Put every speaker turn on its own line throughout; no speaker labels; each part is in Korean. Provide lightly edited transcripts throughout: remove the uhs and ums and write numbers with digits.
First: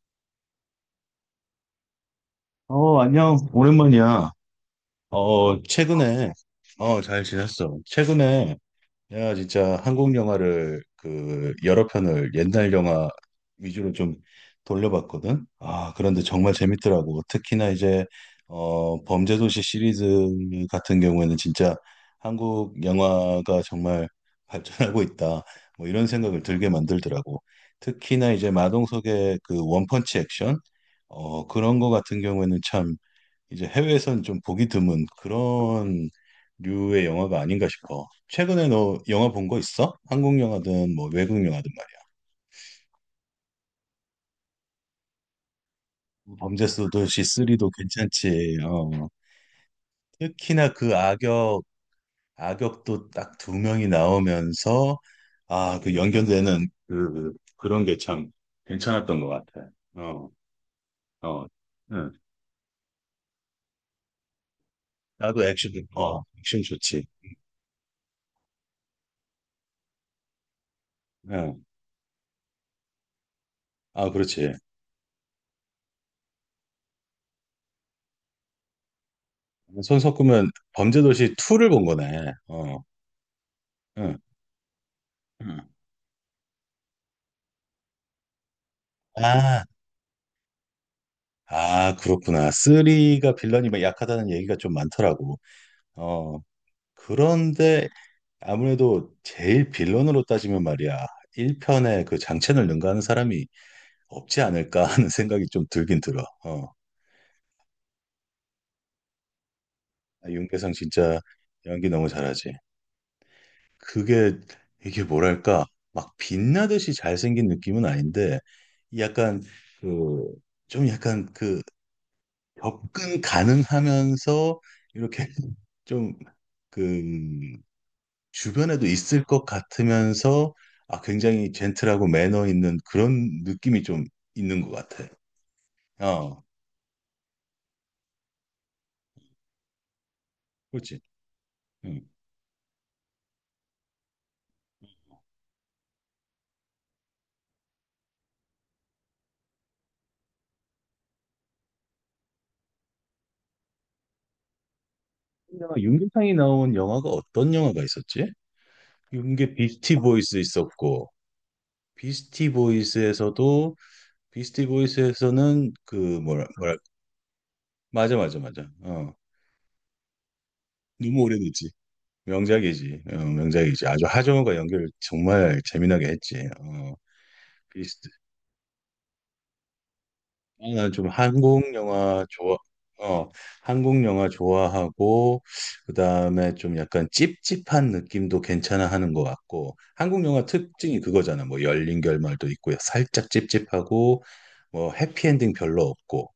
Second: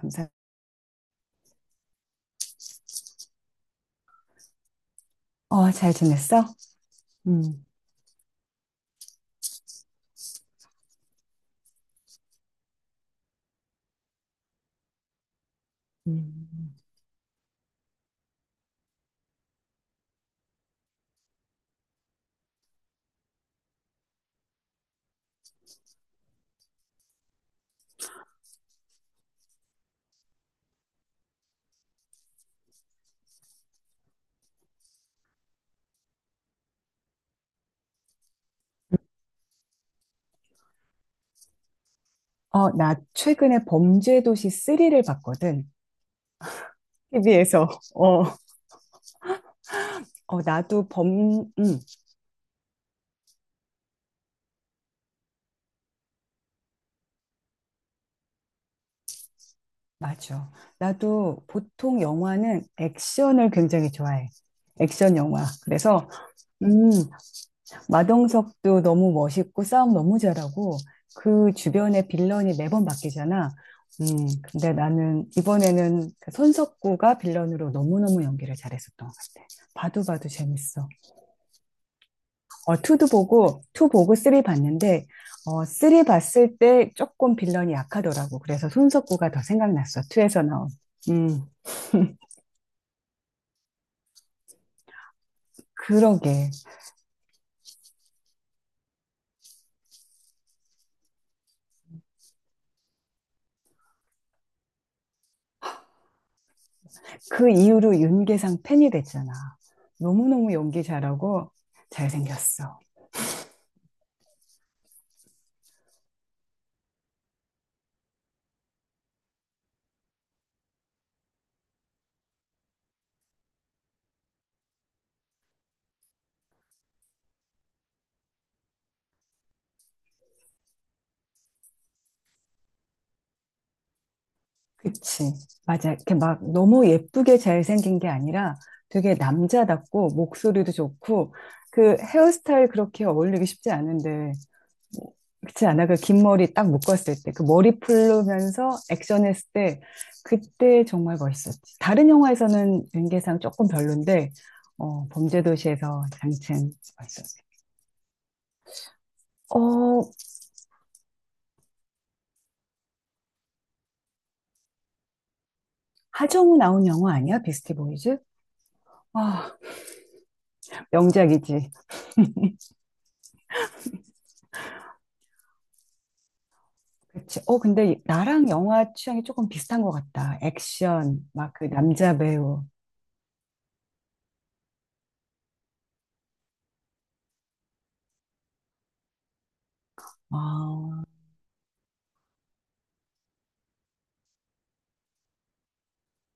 감사.
안녕. 오랜만이야. 어,
어, 잘
최근에,
지냈어?
잘
음.
지냈어. 최근에 내가 진짜 한국 영화를 그 여러 편을 옛날 영화 위주로 좀 돌려봤거든. 아, 그런데 정말
음.
재밌더라고. 특히나 이제, 범죄도시 시리즈 같은 경우에는 진짜 한국 영화가 정말 발전하고 있다. 뭐 이런 생각을 들게 만들더라고. 특히나 이제 마동석의 그 원펀치 액션, 그런 거 같은 경우에는 참 이제 해외에서는 좀 보기 드문 그런 류의 영화가 아닌가 싶어. 최근에 너 영화 본 거 있어? 한국 영화든 뭐 외국 영화든 말이야.
어, 나 최근에 범죄도시 3를 봤거든.
범죄 수도시
TV에서.
3도
어,
괜찮지. 어.
어,
특히나
나도
그
범,
악역,
음,
악역도 딱 두 명이 나오면서 아, 그 연결되는 그 그런 게 참 괜찮았던 것 같아. 어,
맞아. 나도
어,
보통
응.
영화는 액션을 굉장히 좋아해. 액션
나도
영화.
액션, 액션
음,
좋지.
마동석도 너무 멋있고 싸움 너무 잘하고 그
응.
주변에 빌런이 매번 바뀌잖아. 음,
아, 그렇지.
근데 나는 이번에는 그 손석구가 빌런으로 너무너무 연기를 잘했었던 것 같아.
손
봐도 봐도
섞으면
재밌어.
범죄도시 2를 본 거네.
어, 2도 보고, 2 보고
응.
3 봤는데, 어,
음.
3 봤을 때 조금 빌런이 약하더라고. 그래서 손석구가 더
아,
생각났어, 2에서 나온. 음,
아, 그렇구나. 쓰리가 빌런이 막 약하다는 얘기가 좀 많더라고. 어,
그러게.
그런데 아무래도 제일 빌런으로 따지면 말이야. 1편에 그 장첸을 능가하는 사람이 없지 않을까 하는 생각이 좀 들긴 들어. 어,
그 이후로 윤계상 팬이 됐잖아.
아,
너무너무
윤계상
연기
진짜
잘하고
연기 너무 잘하지.
잘생겼어.
그게, 이게 뭐랄까. 막 빛나듯이 잘생긴 느낌은 아닌데, 약간 그, 좀 약간 그 접근 가능하면서 이렇게 좀, 그, 주변에도 있을 것 같으면서, 아, 굉장히 젠틀하고 매너 있는 그런 느낌이 좀 있는 것 같아.
그치. 맞아. 이렇게 막
어,
너무 예쁘게 잘생긴 게 아니라 되게 남자답고 목소리도
그렇지.
좋고 그
응.
헤어스타일 그렇게 어울리기 쉽지 않은데 뭐, 그렇지 않아? 그 긴 머리 딱 묶었을 때 그 머리 풀면서 액션했을 때 그때 정말 멋있었지. 다른 영화에서는 연기상 조금 별론데 어,
영화
범죄도시에서
윤계상이
장첸
나온 영화가
멋있었어.
어떤 영화가 있었지? 윤계 비스티
어,
보이스 있었고, 비스티 보이스에서도, 비스티 보이스에서는 그,
하정우 나온 영화 아니야? 비스티
맞아,
보이즈?
맞아, 맞아. 어,
아,
너무 오래됐지.
명작이지.
명작이지. 어, 명작이지. 아주 하정우가 연기를 정말 재미나게 했지. 어,
그치. 어, 근데
비스트,
나랑 영화 취향이 조금 비슷한 것 같다.
나는 좀
액션, 막 그
한국
남자
영화 좋아,
배우.
어, 한국 영화 좋아하고, 그 다음에 좀 약간 찝찝한 느낌도 괜찮아 하는 것 같고, 한국 영화 특징이
아,
그거잖아. 뭐 열린 결말도 있고, 살짝 찝찝하고, 뭐 해피엔딩 별로 없고,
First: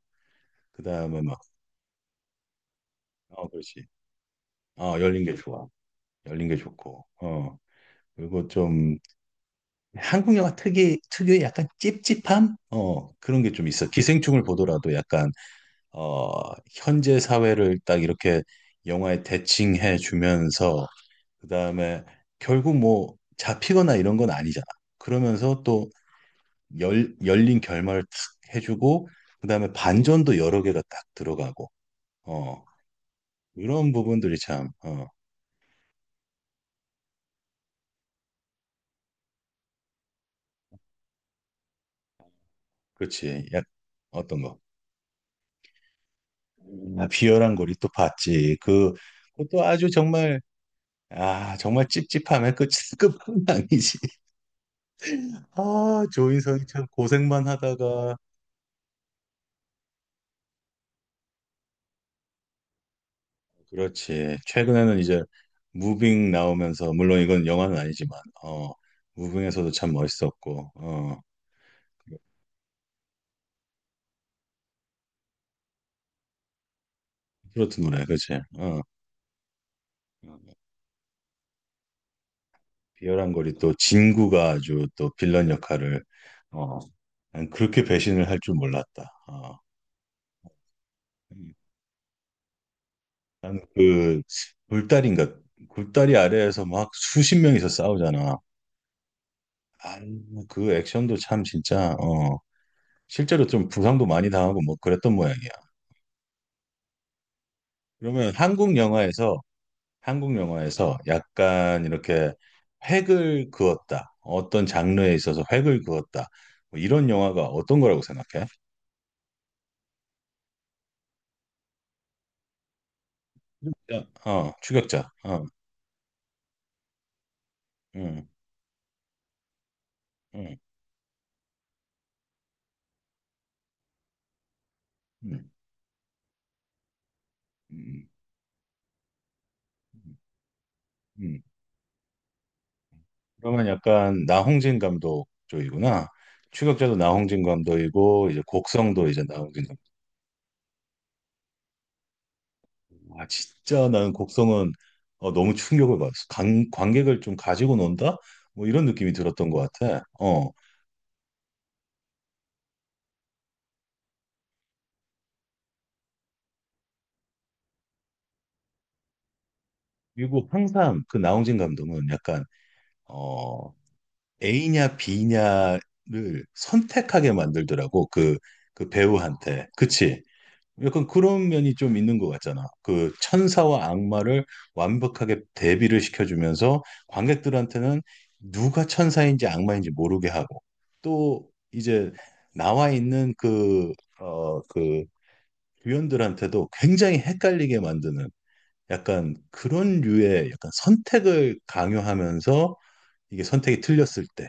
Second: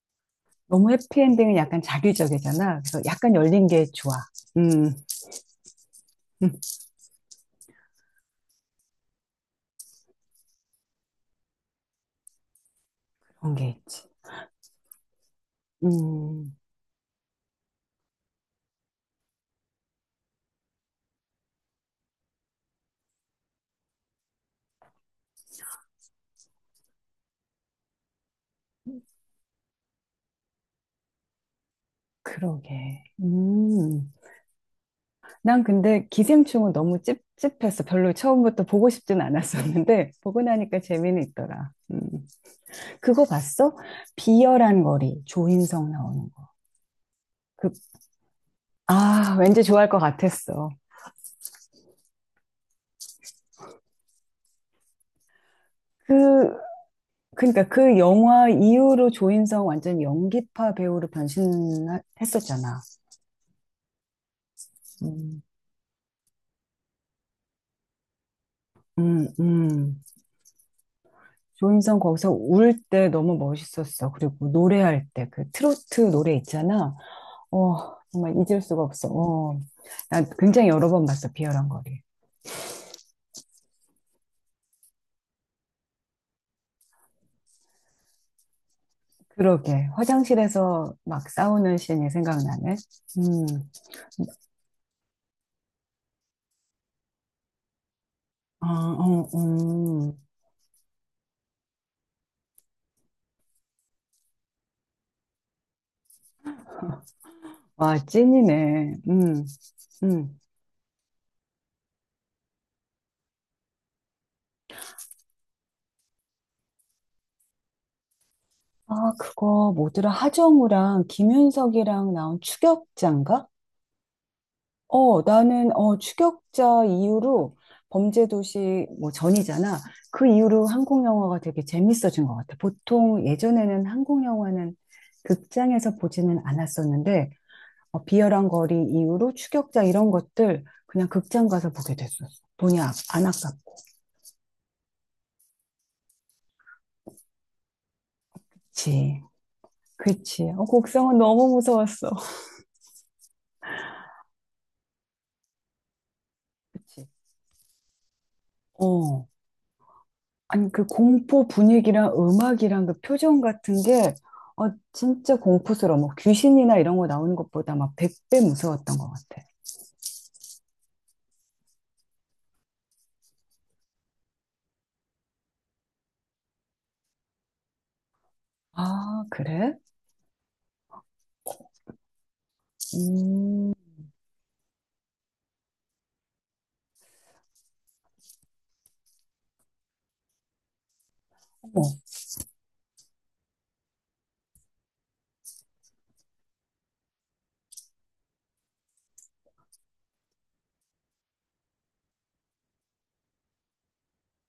그
너무
다음에 막,
해피엔딩은 약간 자기적이잖아. 그래서 약간
어,
열린
그렇지.
게 좋아. 음,
어, 열린 게 좋아. 열린 게
음,
좋고, 어. 그리고 좀 한국 영화 특유의 약간 찝찝함? 어, 그런 게
그런
좀
게
있어.
있지.
기생충을 보더라도 약간 어,
음,
현재 사회를 딱 이렇게 영화에 대칭해 주면서 그다음에 결국 뭐 잡히거나 이런 건 아니잖아. 그러면서 또 열린 결말을 탁 해주고 그다음에 반전도 여러 개가 딱 들어가고 어,
그러게.
이런 부분들이 참 어,
난 근데 기생충은 너무 찝찝했어. 별로 처음부터 보고 싶진 않았었는데, 보고 나니까 재미는 있더라. 그거
그렇지. 약
봤어?
어떤 거?
비열한 거리, 조인성 나오는 거.
아, 비열한
그,
고리 또 봤지. 그
아, 왠지
그것도
좋아할
아주
것
정말
같았어.
아 정말 찝찝함의 끝 끝은 아니지. 아
그
조인성이 참 고생만
그러니까 그
하다가
영화 이후로 조인성 완전 연기파 배우로 변신했었잖아.
그렇지. 최근에는 이제
음,
무빙 나오면서 물론 이건 영화는 아니지만 어
음,
무빙에서도 참
음.
멋있었고 어
조인성 거기서 울 때 너무 멋있었어. 그리고 노래할 때 그 트로트 노래 있잖아.
트로트
어,
노래 그렇지.
정말 잊을
어
수가 없어. 어. 나 굉장히 여러 번 봤어, 비열한 거리.
비열한 거리 또 진구가 아주 또 빌런 역할을 어 난 그렇게 배신을 할 줄 몰랐다. 어.
그러게. 화장실에서 막 싸우는 씬이 생각나네. 음,
는그 굴다리인가 굴다리 아래에서 막 수십 명이서 싸우잖아.
아, 어,
아,
음.
그 액션도 참 진짜 어 실제로 좀 부상도 많이 당하고 뭐 그랬던 모양이야.
와,
그러면
찐이네.
한국
음.
영화에서 약간 이렇게 획을 그었다. 어떤 장르에 있어서 획을 그었다. 뭐 이런 영화가 어떤 거라고 생각해?
아, 그거 뭐더라? 하정우랑 김윤석이랑 나온 추격자인가?
추격자. 어, 추격자.
어,
어,
나는 추격자 이후로
음,
범죄도시 뭐 전이잖아. 그
음,
이후로 한국 영화가 되게 재밌어진 것 같아. 보통 예전에는 한국 영화는
음,
극장에서 보지는 않았었는데 어,
음,
비열한 거리 이후로 추격자 이런 것들 그냥
음.
극장 가서 보게 됐었어. 안
그러면
아깝고.
약간 나홍진 감독 쪽이구나. 추격자도 나홍진 감독이고 이제 곡성도
그치.
이제 나홍진 감독.
그치. 어, 곡성은 너무 무서웠어.
아, 진짜 나는 곡성은 어, 너무 충격을 받았어.
그치.
관객을 좀 가지고 논다? 뭐 이런 느낌이
어.
들었던 것 같아. 어,
아니, 그 공포 분위기랑 음악이랑 그 표정 같은 게, 어, 진짜 공포스러워. 뭐 귀신이나 이런 거 나오는 것보다 막 100배 무서웠던 것 같아.
그리고 항상 그 나홍진 감독은 약간 어 A냐 B냐를 선택하게 만들더라고 그 그
아,
배우한테
그래?
그치? 약간 그런 면이 좀 있는 것 같잖아. 그
음,
천사와 악마를 완벽하게 대비를 시켜주면서 관객들한테는 누가 천사인지 악마인지 모르게 하고 또
어머.
이제 나와 있는 그 어, 그 유연들한테도 굉장히 헷갈리게 만드는 약간 그런 류의 약간 선택을 강요하면서 이게 선택이 틀렸을 때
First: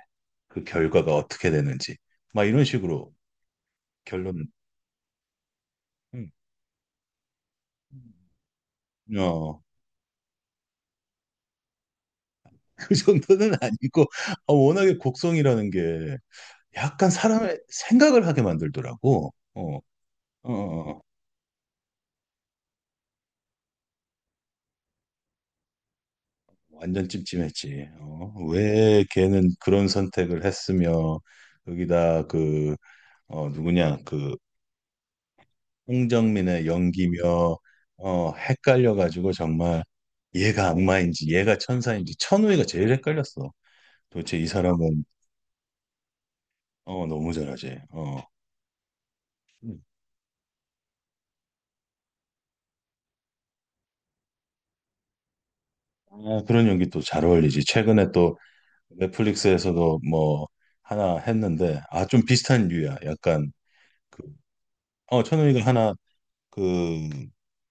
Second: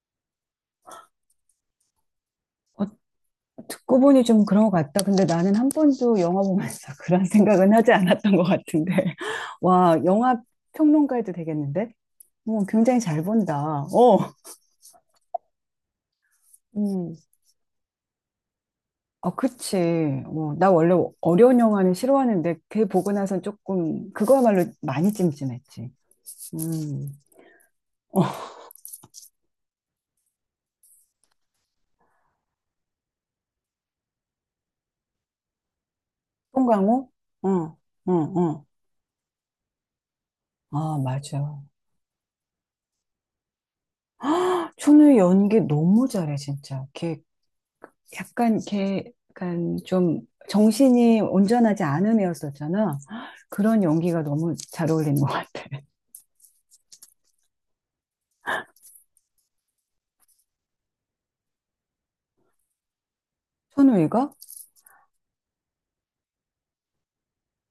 그 결과가 어떻게 되는지 막 이런
어,
식으로
듣고 보니 좀
결론
그런 것 같다. 근데 나는 한 번도
음.
영화 보면서 그런 생각은 하지 않았던 것 같은데.
어,
와, 영화 평론가에도 되겠는데? 어,
그
굉장히 잘
정도는
본다.
아니고 아, 워낙에 곡성이라는 게 약간
음.
사람의 생각을 하게 만들더라고.
어,
어,
그치.
어, 어.
어, 나 원래
어.
어려운 영화는 싫어하는데 걔 보고 나선 조금 그거야말로 많이 찜찜했지.
완전
음.
찜찜했지.
어,
어, 왜 걔는 그런 선택을 했으며 여기다 그 어, 누구냐 그 홍정민의
송강호?
연기며
응,
어
응, 응.
헷갈려가지고 정말 얘가
아,
악마인지 얘가
맞아.
천사인지 천우희가 제일 헷갈렸어. 도대체 이 사람은
춘우의 연기 너무 잘해, 진짜.
어
걔
너무 잘하지. 어
약간 걔 약간
음.
좀 정신이 온전하지 않은 애였었잖아. 그런 연기가 너무 잘 어울리는 것 같아.
아, 그런 연기 또 잘 어울리지. 최근에 또 넷플릭스에서도 뭐 하나 했는데 아 좀 비슷한 류야. 약간
춘우이가?
그어 천우희가 하나 그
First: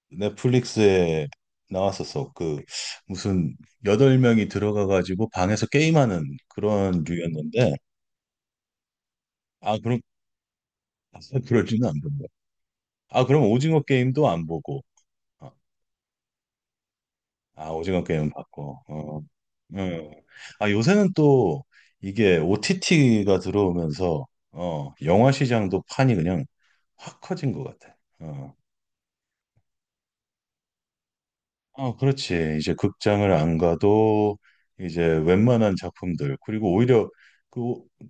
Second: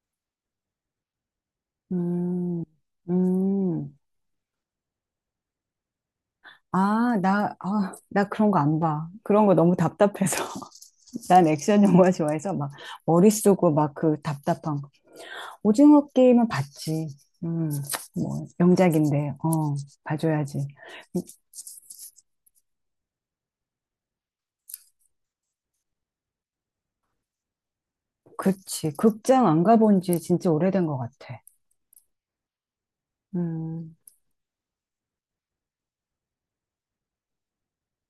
넷플릭스에 나왔었어. 그
음,
무슨
음.
여덟 명이 들어가가지고 방에서 게임하는 그런
아, 나,
류였는데
아, 나 그런 거 안 봐. 그런 거 너무
아, 그럼
답답해서.
아,
난 액션
그러지는 안
영화
본다.
좋아해서 막
아,
머리
그럼
쓰고
오징어
막 그
게임도 안
답답한
보고.
거.
어.
오징어 게임은 봤지.
아,
음,
오징어 게임
뭐
봤고. 어.
명작인데
음.
봐줘야지.
아, 요새는 또 이게 OTT가 들어오면서 어, 영화 시장도 판이 그냥 확 커진 것 같아. 어.
그치. 극장 안 가본 지 진짜 오래된 것 같아.
아, 그렇지. 이제 극장을 안
음,
가도 이제 웬만한 작품들, 그리고 오히려 그,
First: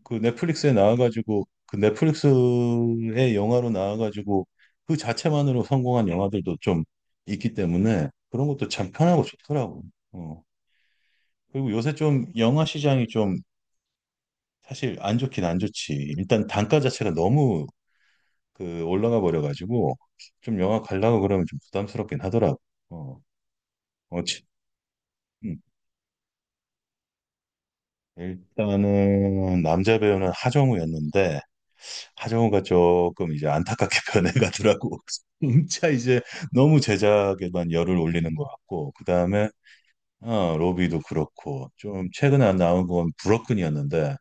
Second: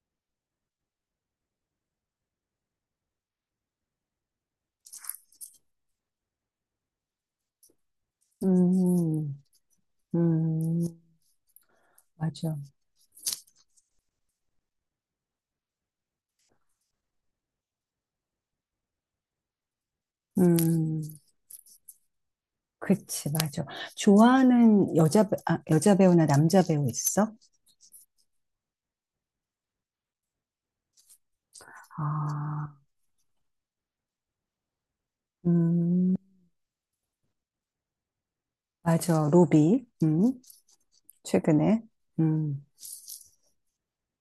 그 넷플릭스에 나와가지고 그 넷플릭스의 영화로 나와가지고 그 자체만으로 성공한 영화들도 좀 있기 때문에 그런 것도 참 편하고
음,
좋더라고.
음,
어.
음.
그리고 요새 좀
맞아.
영화 시장이 좀 사실 안 좋긴 안 좋지. 일단 단가 자체가 너무 그 올라가 버려가지고 좀 영화
음,
가려고 그러면 좀 부담스럽긴 하더라고. 어,
그치, 맞아.
어, 치-
아,
음.
여자 배우나 남자 배우 있어?
일단은 남자 배우는 하정우였는데 하정우가
아,
조금 이제 안타깝게 변해가더라고. 진짜
음,
이제 너무 제작에만 열을 올리는 것 같고 그
맞아.
다음에
로비.
어, 로비도 그렇고
최근에.
좀 최근에
음,
나온 건 브로큰이었는데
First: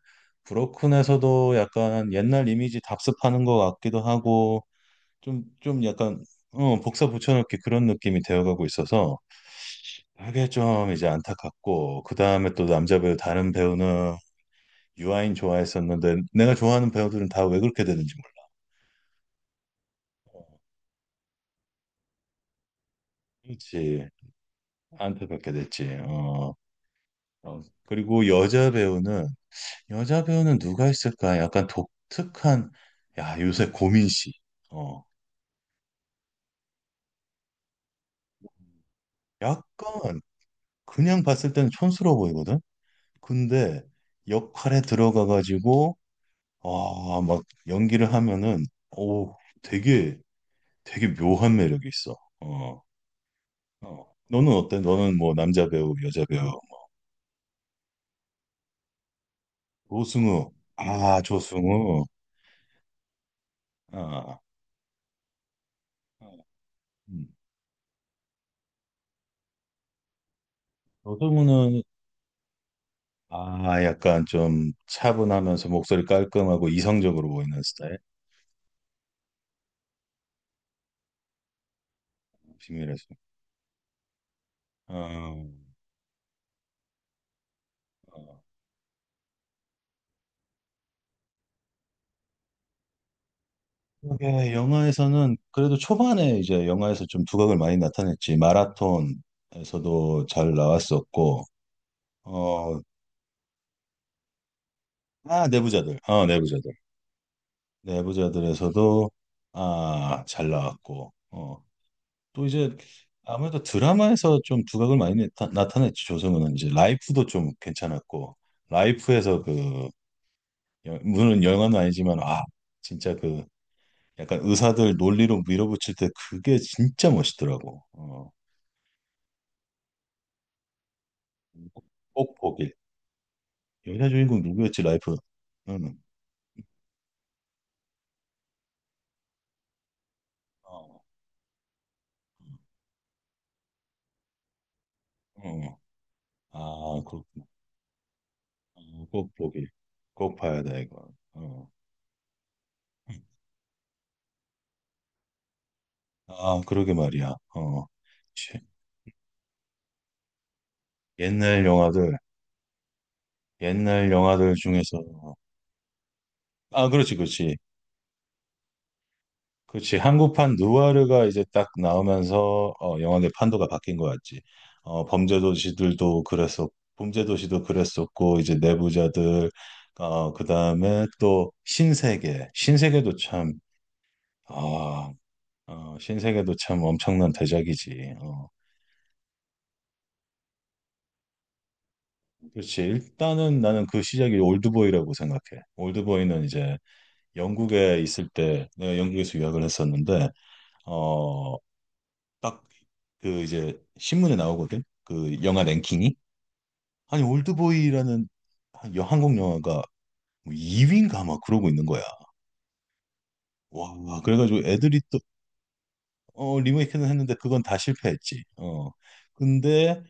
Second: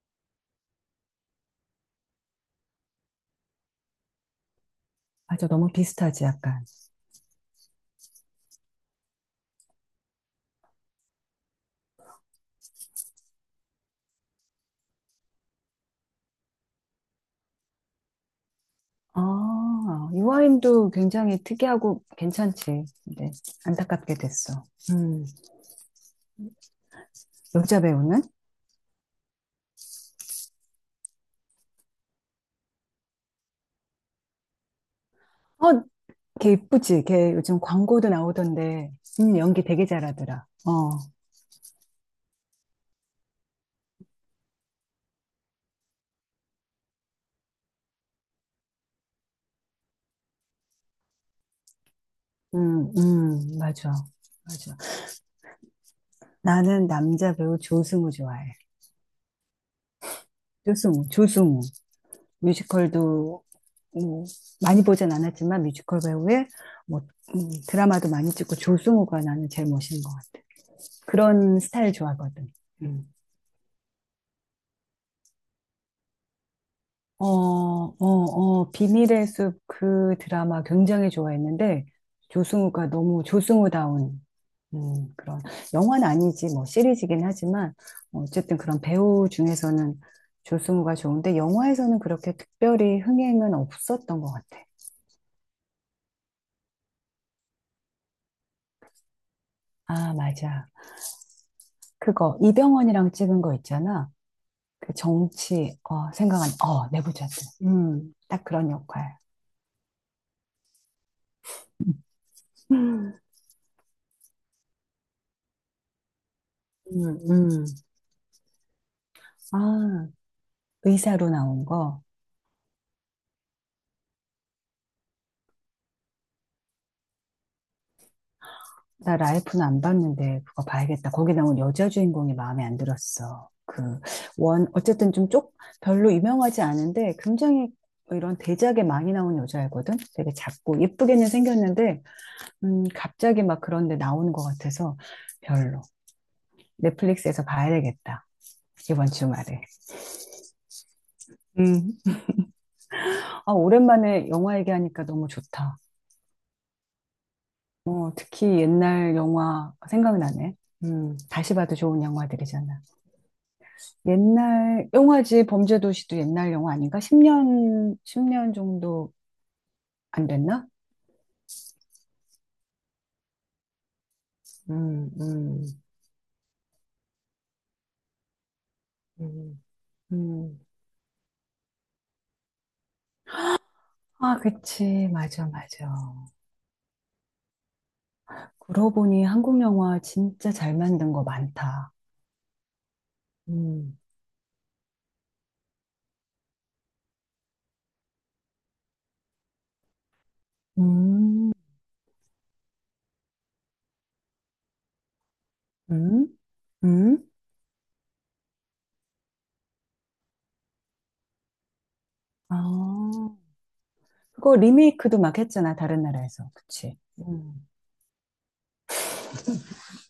브로큰에서도 약간 옛날 이미지 답습하는 것 같기도 하고 좀
맞아. 너무
좀 약간
비슷하지, 약간.
어, 복사 붙여넣기 그런 느낌이 되어가고 있어서 그게 좀 이제 안타깝고 그 다음에 또 남자 배우 다른 배우는 유아인 좋아했었는데 내가 좋아하는 배우들은 다 왜 그렇게 되는지 몰라.
아,
어,
유아인도 굉장히 특이하고 괜찮지. 근데
그렇지.
안타깝게 됐어. 음,
안타깝게 됐지. 어, 어.
여자 배우는?
그리고 여자 배우는 누가 있을까? 약간 독특한 야 요새 고민 씨. 어,
어, 걔 이쁘지. 걔 요즘 광고도 나오던데. 연기 되게
약간
잘하더라.
그냥 봤을 때는 촌스러워 보이거든. 근데 역할에 들어가 가지고 아 막 연기를 하면은 오 되게 되게 묘한 매력이 있어. 어,
맞아.
어. 너는
맞아.
어때? 너는 뭐 남자 배우, 여자 배우
나는 남자 배우 조승우 좋아해.
조승우. 아,
조승우.
조승우.
뮤지컬도 뭐
아,
많이 보진 않았지만 뮤지컬 배우에 뭐
음.
음, 드라마도 많이 찍고 조승우가 나는 제일 멋있는 것 같아. 그런
조승우는
스타일 좋아하거든. 음.
아, 약간 좀 차분하면서 목소리 깔끔하고 이성적으로 보이는 스타일.
비밀의 숲 그 드라마 굉장히 좋아했는데,
비
조승우가
밀의서
너무 조승우다운, 그런,
어,
영화는 아니지, 뭐, 시리즈긴 하지만,
어.
어쨌든 그런 배우 중에서는 조승우가 좋은데, 영화에서는 그렇게 특별히 흥행은 없었던 것
그게
같아.
영화에서는 그래도 초반에 이제 영화에서 좀 두각을 많이 나타냈지.
아,
마라톤에서도 잘
맞아.
나왔었고,
그거,
어,
이병헌이랑 찍은 거 있잖아. 그
아,
정치,
내부자들.
어,
어,
생각한,
내부자들.
어, 내부자들. 딱 그런
내부자들에서도
역할.
아, 잘 나왔고. 어. 또 이제
음,
아무래도 드라마에서 좀 두각을 많이 나타냈지 조성우는 이제 라이프도 좀
음.
괜찮았고 라이프에서 그
아,
여-
의사로
물론
나온
영화는
거.
아니지만 아 진짜 그 약간 의사들 논리로 밀어붙일 때 그게 진짜 멋있더라고 어,
나 라이프는 안 봤는데 그거 봐야겠다. 거기 나온 여자
꼭
주인공이 마음에
보길
안 들었어. 그
여자 주인공
원,
누구였지
어쨌든
라이프
좀 쪽,
응.
별로 유명하지 않은데 굉장히 뭐 이런 대작에 많이 나온 여자애거든. 되게 작고
어,
예쁘게는 생겼는데 갑자기 막 그런데 나오는 것 같아서
어.
별로.
아
넷플릭스에서
그렇구나
봐야 되겠다.
어,
이번
꼭
주말에.
보길 꼭 봐야 돼 이거 어.
음. 아, 오랜만에 영화 얘기하니까 너무 좋다.
아 그러게 말이야 어.
어,
치,
특히 옛날 영화 생각나네. 다시
옛날
봐도 좋은
영화들
영화들이잖아.
옛날 영화들
옛날
중에서
영화지 범죄도시도 옛날 영화
아
아닌가?
그렇지 그렇지
10년, 십년 정도
그렇지
안
한국판
됐나?
누아르가 이제 딱 나오면서 어, 영화의 판도가 바뀐 거 같지 어,
음, 음,
범죄도시들도 그랬었 범죄도시도 그랬었고 이제 내부자들
음,
어,
음.
그다음에 또 신세계 신세계도 참
아, 그치.
아,
맞아, 맞아.
어, 신세계도 참 엄청난 대작이지 어,
그러고 보니 한국 영화 진짜 잘 만든 거 많다.
그렇지 일단은 나는
음.
그 시작이 올드보이라고 생각해 올드보이는 이제 영국에 있을 때 내가 영국에서 유학을 했었는데
음,
어, 딱 그 이제 신문에 나오거든. 그 영화 랭킹이
음,
아니
음.
올드보이라는 한 여- 한국 영화가 2위인가 막 그러고 있는 거야.
아,
와, 와,
그거
그래가지고 애들이
리메이크도
또
막 했잖아, 다른 나라에서.
어,
그치.
리메이크는 했는데 그건
음.
다 실패했지. 어. 근데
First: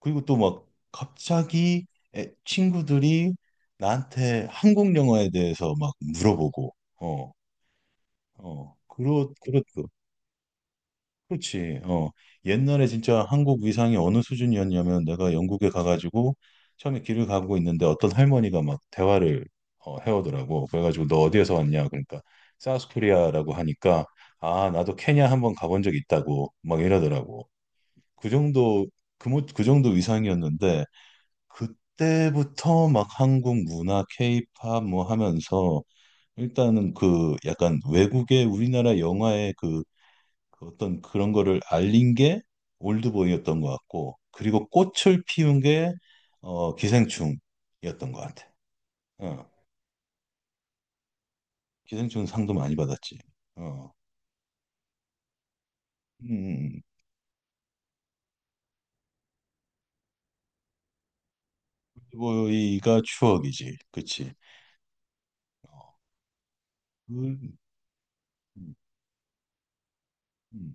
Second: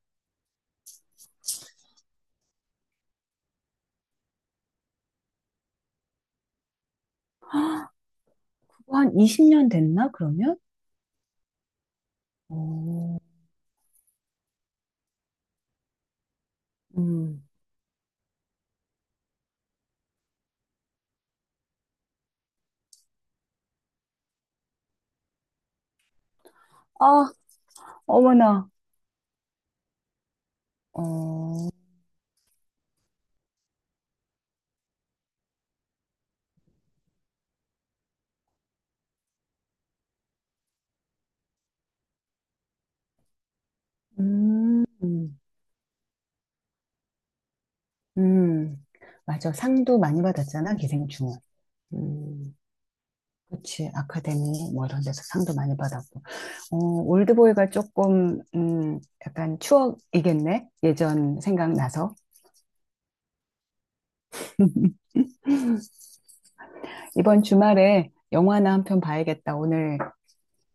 그리고 또 막 갑자기 애- 친구들이 나한테 한국 영화에 대해서 막 물어보고 어, 어,
그거 한
그렇 그렇
20년 됐나, 그러면?
그렇지. 어. 옛날에
오,
진짜 한국 위상이 어느 수준이었냐면 내가 영국에 가가지고 처음에 길을
음.
가고 있는데 어떤 할머니가 막 대화를 어, 해오더라고. 그래가지고 너 어디에서 왔냐? 그러니까 사우스코리아라고 하니까 아 나도 케냐 한번 가본 적 있다고 막
아,
이러더라고. 그
어머나.
정도 그, 모- 그 정도 위상이었는데
어,
그때부터 막 한국 문화, 케이팝 뭐 하면서 일단은 그 약간 외국의 우리나라 영화의 그 그 어떤 그런 거를 알린 게 올드보이였던 것 같고, 그리고
음.
꽃을 피운 게 어, 기생충이었던 것 같아.
음,
어,
맞아. 상도 많이 받았잖아, 기생충은.
기생충 상도
음,
많이 받았지.
그치.
어,
아카데미, 뭐 이런 데서 상도 많이 받았고.
음,
올드보이가 조금, 약간 추억이겠네? 예전 생각나서.
올드보이가 추억이지. 그치. 어,
이번
그,
주말에 영화나
음,
한 편 봐야겠다.
음,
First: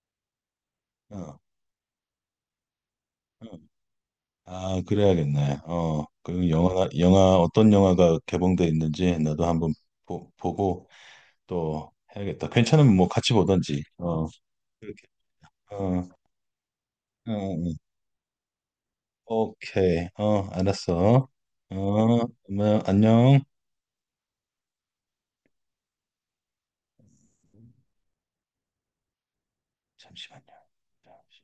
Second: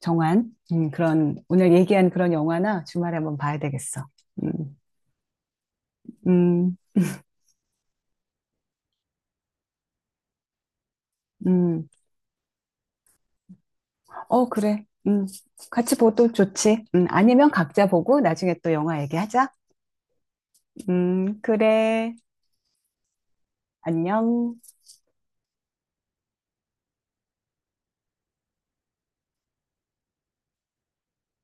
어,
오늘 얘기한 그런 영화나 주말에 한번
어.
봐야 되겠어. 음,
아, 그래야겠네. 어,
음,
어떤 영화가 개봉돼 있는지 나도 한번 보고
음.
또 해야겠다. 괜찮으면 뭐 같이 보던지. 어,
어, 그래.
그렇게. 어,
같이
어,
보도 좋지. 아니면
음.
각자 보고 나중에 또 영화 얘기하자.
오케이. 어, 알았어.
그래.
어, 그러면 안녕.
안녕.
잠시만요. 잠시.